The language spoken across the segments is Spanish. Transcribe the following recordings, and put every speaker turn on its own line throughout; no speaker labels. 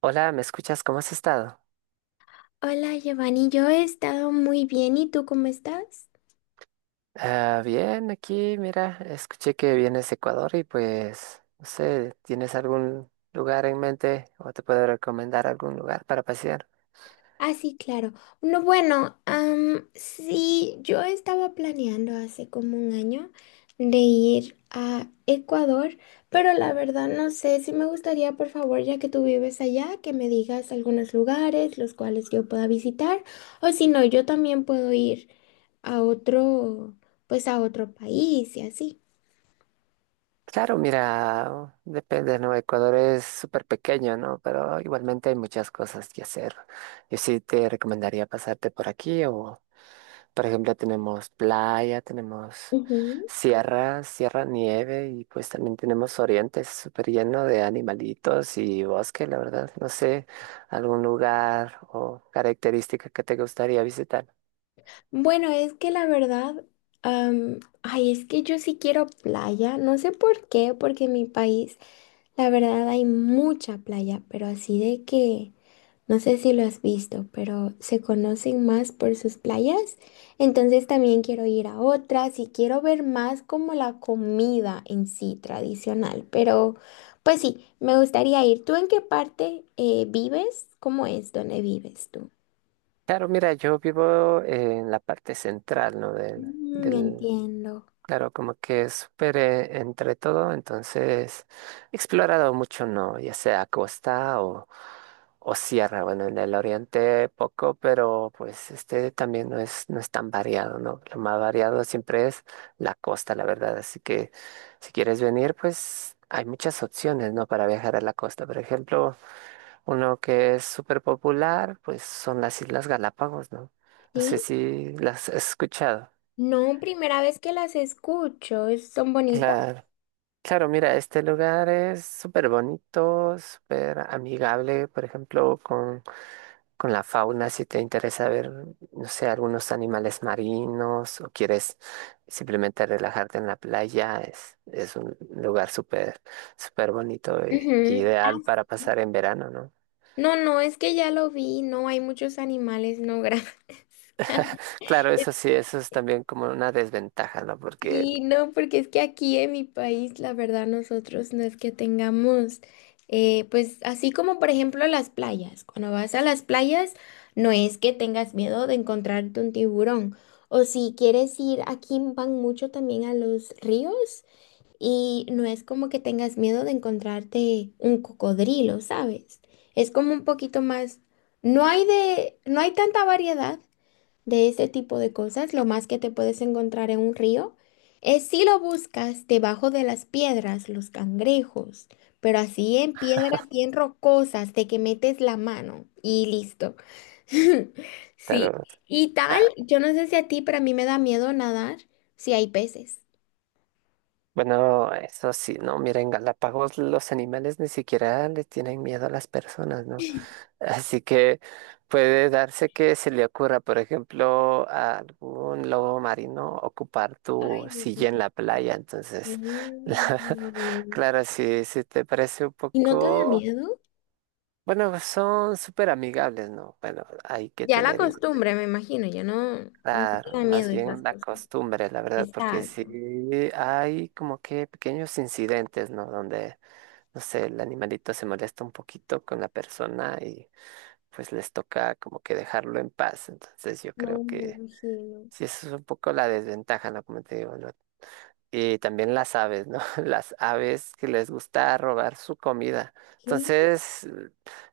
Hola, ¿me escuchas? ¿Cómo has estado?
Hola Giovanni, yo he estado muy bien. ¿Y tú cómo estás?
Ah, bien, aquí, mira, escuché que vienes de Ecuador y pues, no sé, ¿tienes algún lugar en mente o te puedo recomendar algún lugar para pasear?
Ah, sí, claro. No, bueno, sí, yo estaba planeando hace como un año de ir a Ecuador, pero la verdad no sé si me gustaría, por favor, ya que tú vives allá, que me digas algunos lugares los cuales yo pueda visitar, o si no, yo también puedo ir a otro, pues a otro país y así.
Claro, mira, depende, ¿no? Ecuador es súper pequeño, ¿no? Pero igualmente hay muchas cosas que hacer. Yo sí te recomendaría pasarte por aquí o por ejemplo, tenemos playa, tenemos sierra, sierra nieve y pues también tenemos oriente, es súper lleno de animalitos y bosque, la verdad. No sé, algún lugar o característica que te gustaría visitar.
Bueno, es que la verdad, ay, es que yo sí quiero playa, no sé por qué, porque en mi país, la verdad, hay mucha playa, pero así de que, no sé si lo has visto, pero se conocen más por sus playas, entonces también quiero ir a otras y quiero ver más como la comida en sí tradicional, pero pues sí, me gustaría ir. ¿Tú en qué parte vives? ¿Cómo es? ¿Dónde vives tú?
Claro, mira, yo vivo en la parte central, ¿no? Del,
Mm,
del
entiendo.
claro, como que es súper entre todo, entonces he explorado mucho, ¿no? Ya sea costa o sierra, bueno, en el oriente poco, pero pues este también no es, no es tan variado, ¿no? Lo más variado siempre es la costa, la verdad, así que si quieres venir, pues hay muchas opciones, ¿no? Para viajar a la costa, por ejemplo, uno que es súper popular, pues son las Islas Galápagos, ¿no? No sé
¿Sí?
si las has escuchado.
No, primera vez que las escucho, ¿son bonitas?
Claro. Claro, mira, este lugar es súper bonito, súper amigable, por ejemplo, con la fauna, si te interesa ver, no sé, algunos animales marinos o quieres simplemente relajarte en la playa, es un lugar súper, súper bonito y
Ujú. Ah,
ideal para pasar en verano, ¿no?
no, no, es que ya lo vi, no hay muchos animales, no, gracias.
Claro, eso sí, eso es también como una desventaja, ¿no? Porque,
Sí, no, porque es que aquí en mi país, la verdad, nosotros no es que tengamos, pues así como por ejemplo las playas, cuando vas a las playas, no es que tengas miedo de encontrarte un tiburón, o si quieres ir, aquí van mucho también a los ríos. Y no es como que tengas miedo de encontrarte un cocodrilo, ¿sabes? Es como un poquito más, no hay tanta variedad de ese tipo de cosas. Lo más que te puedes encontrar en un río es si lo buscas debajo de las piedras, los cangrejos, pero así en piedras bien rocosas de que metes la mano y listo. Sí.
claro,
Y tal,
ah,
yo no sé si a ti, pero a mí me da miedo nadar si hay peces.
bueno, eso sí, ¿no? Mira, en Galápagos los animales ni siquiera le tienen miedo a las personas, ¿no? Así que puede darse que se le ocurra, por ejemplo, a algún lobo marino ocupar tu
Ay, Dios
silla en
mío.
la playa. Entonces, la-
Mm.
claro, si, si te parece un
¿Y no te da
poco,
miedo?
bueno, son súper amigables, ¿no? Bueno, hay que
Ya la
tener igualmente,
costumbre, me imagino, ya no, no te
claro,
da
más
miedo esas
bien la
cosas.
costumbre, la verdad, porque
Exacto.
sí hay como que pequeños incidentes, ¿no? Donde, no sé, el animalito se molesta un poquito con la persona pues les toca como que dejarlo en paz. Entonces yo creo
No, me
que
imagino.
sí, eso es un poco la desventaja, ¿no? Como te digo, ¿no? Y también las aves, ¿no? Las aves que les gusta robar su comida.
¿Qué?
Entonces,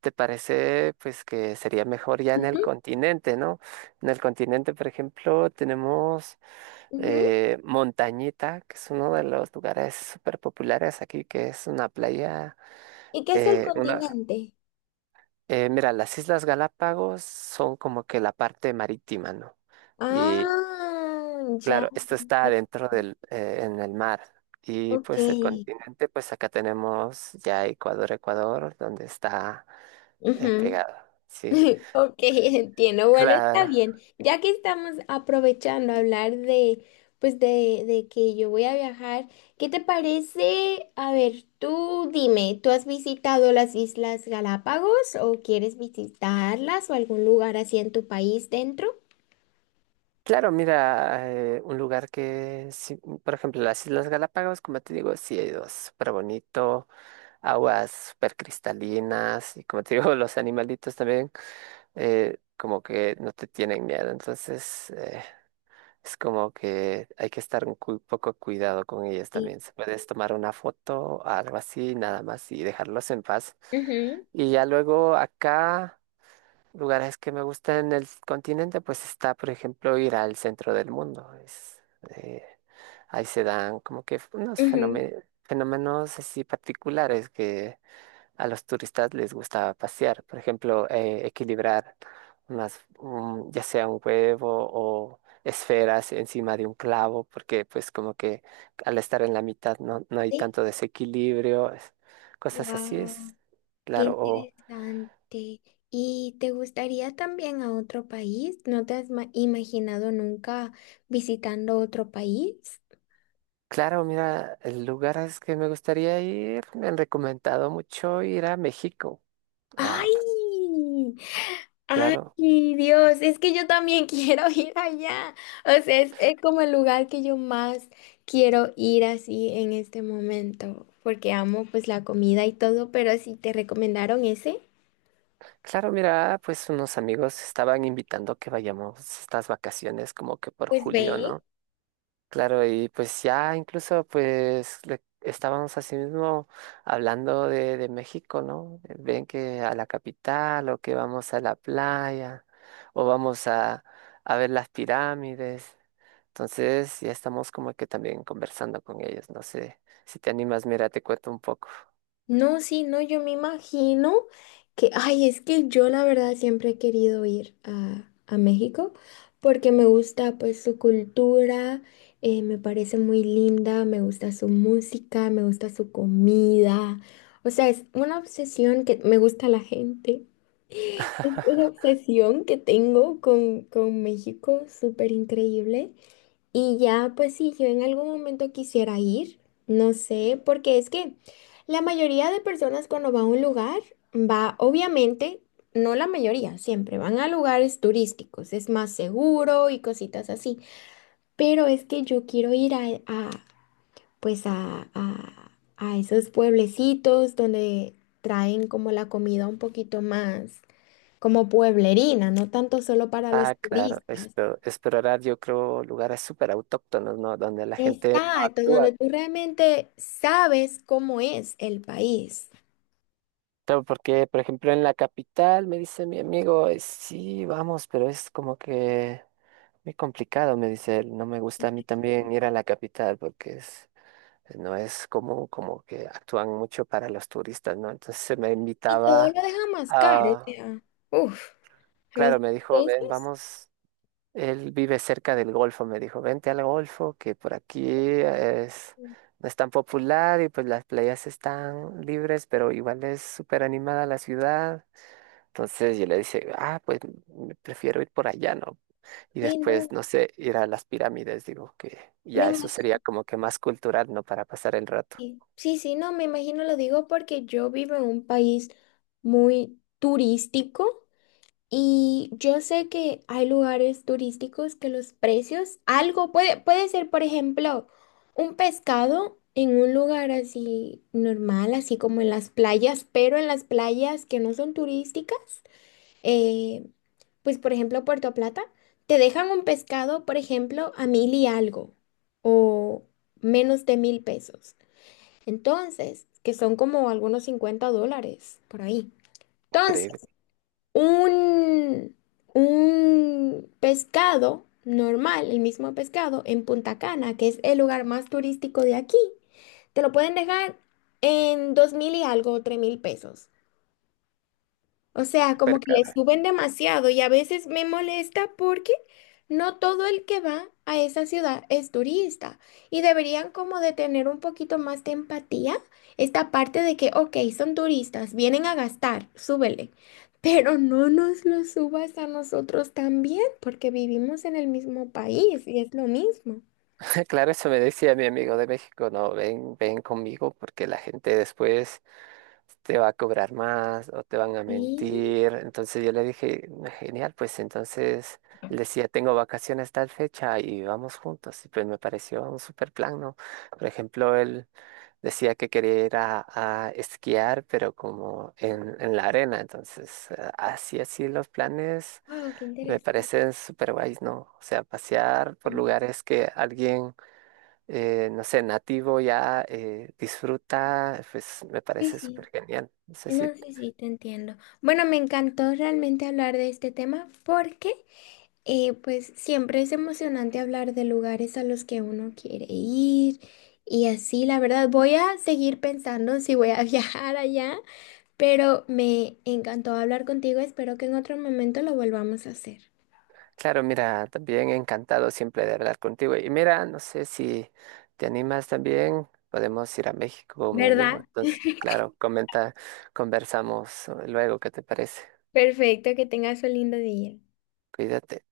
¿te parece pues que sería mejor ya en el
Ujú,
continente, ¿no? En el continente, por ejemplo, tenemos
ujú.
Montañita, que es uno de los lugares súper populares aquí, que es una playa,
¿Y qué es el
una...
continente?
Mira, las Islas Galápagos son como que la parte marítima, ¿no? Y
Ah, ya.
claro, esto está adentro del, en el mar. Y
Ok.
pues el continente, pues acá tenemos ya Ecuador, Ecuador, donde está
Ujú.
pegado. Sí.
Ok, entiendo. Bueno, está
Claro,
bien. Ya que estamos aprovechando a hablar de, pues de que yo voy a viajar, ¿qué te parece? A ver, tú dime, ¿tú has visitado las Islas Galápagos o quieres visitarlas o algún lugar así en tu país dentro?
claro, mira, un lugar que, sí, por ejemplo, las Islas Galápagos, como te digo, sí, hay dos, súper bonito, aguas súper cristalinas, y como te digo, los animalitos también como que no te tienen miedo. Entonces, es como que hay que estar un cu- poco cuidado con ellas
Y
también. Se puedes tomar una foto, algo así, nada más y dejarlos en paz.
ujú,
Y ya luego acá, lugares que me gustan en el continente, pues está, por ejemplo, ir al centro del mundo. Es, eh, ahí se dan como que unos
ujú.
fenome- fenómenos así particulares que a los turistas les gustaba pasear, por ejemplo, equilibrar más un- ya sea un huevo o esferas encima de un clavo, porque pues como que al estar en la mitad no, no hay
Sí.
tanto desequilibrio, es- cosas así
Guau.
es,
Qué
claro, o
interesante. ¿Y te gustaría también a otro país? ¿No te has ma- ¿Imaginado nunca visitando otro país?
claro, mira, el lugar es que me gustaría ir, me han recomendado mucho ir a México. Ah, pues,
¡Ay! ¡Ay,
claro.
Dios! Es que yo también quiero ir allá. O sea, es como el lugar que yo más quiero ir así en este momento, porque amo pues la comida y todo, pero si te recomendaron ese,
Claro, mira, pues unos amigos estaban invitando que vayamos estas vacaciones como que por
pues
julio,
ve.
¿no? Claro, y pues ya incluso pues le- estábamos así mismo hablando de México, ¿no? Ven que a la capital o que vamos a la playa o vamos a ver las pirámides. Entonces ya estamos como que también conversando con ellos. No sé, si te animas, mira, te cuento un poco.
No, sí, no, yo me imagino que, ay, es que yo la verdad siempre he querido ir a México, porque me gusta pues su cultura, me parece muy linda, me gusta su música, me gusta su comida. O sea, es una obsesión que me gusta la gente, es una obsesión que tengo con México, súper increíble. Y ya, pues si yo en algún momento quisiera ir, no sé, porque es que la mayoría de personas cuando va a un lugar, va, obviamente, no la mayoría, siempre van a lugares turísticos, es más seguro y cositas así, pero es que yo quiero ir a, pues a esos pueblecitos donde traen como la comida un poquito más como pueblerina, no tanto solo para los
Ah, claro,
turistas.
espero, explorar yo creo lugares súper autóctonos, ¿no? Donde la gente no
Exacto,
actúa.
donde tú realmente sabes cómo es el país.
Claro, porque, por ejemplo, en la capital me dice mi amigo, sí, vamos, pero es como que muy complicado, me dice él. No me gusta a mí también ir a la capital porque es, no es como, como que actúan mucho para los turistas, ¿no? Entonces me
Y todo
invitaba
lo deja más caro, o
a,
sea, uff, los
claro, me dijo, ven,
precios.
vamos, él vive cerca del Golfo, me dijo, vente al Golfo, que por aquí es, no es tan popular y pues las playas están libres, pero igual es súper animada la ciudad. Entonces yo le dice, ah, pues me prefiero ir por allá, ¿no? Y
Sí, no,
después, no sé, ir a las pirámides, digo, que
me
ya eso
imagino.
sería como que más cultural, ¿no? Para pasar el rato.
Sí, sí, no, me imagino, lo digo porque yo vivo en un país muy turístico. Y yo sé que hay lugares turísticos que los precios, algo puede, puede ser, por ejemplo, un pescado en un lugar así normal, así como en las playas, pero en las playas que no son turísticas, eh, pues por ejemplo Puerto Plata, te dejan un pescado, por ejemplo, a 1000 y algo o menos de 1000 pesos. Entonces, que son como algunos 50 dólares por ahí
Increíble,
un, un pescado normal, el mismo pescado, en Punta Cana, que es el lugar más turístico de aquí, te lo pueden dejar en 2000 y algo, 3000 pesos. O sea, como
súper
que le
caro.
suben demasiado y a veces me molesta porque no todo el que va a esa ciudad es turista y deberían como de tener un poquito más de empatía esta parte de que, ok, son turistas, vienen a gastar, súbele, pero no nos lo subas a nosotros también porque vivimos en el mismo país y es lo mismo.
Claro, eso me decía mi amigo de México, no, ven, ven conmigo porque la gente después te va a cobrar más o te van a
Sí,
mentir. Entonces yo le dije, "Ah, genial, pues entonces él decía, tengo vacaciones tal fecha y vamos juntos. Y pues me pareció un súper plan, ¿no? Por ejemplo, él... Decía que quería ir a esquiar, pero como en la arena. Entonces, así, así los planes
wow, qué
me
interesante.
parecen súper guays, ¿no? O sea, pasear por
Sí,
lugares que alguien, no sé, nativo ya disfruta, pues me parece súper
sí.
genial. No sé
No
si,
sé si te entiendo. Bueno, me encantó realmente hablar de este tema porque, eh, pues siempre es emocionante hablar de lugares a los que uno quiere ir y así, la verdad, voy a seguir pensando si voy a viajar allá, pero me encantó hablar contigo, espero que en otro momento lo volvamos a hacer.
claro, mira, también encantado siempre de hablar contigo. Y mira, no sé si te animas también, podemos ir a México, mi amigo.
¿Verdad?
Entonces, claro, comenta, conversamos luego, ¿qué te parece?
Perfecto, que tengas un lindo día.
Cuídate.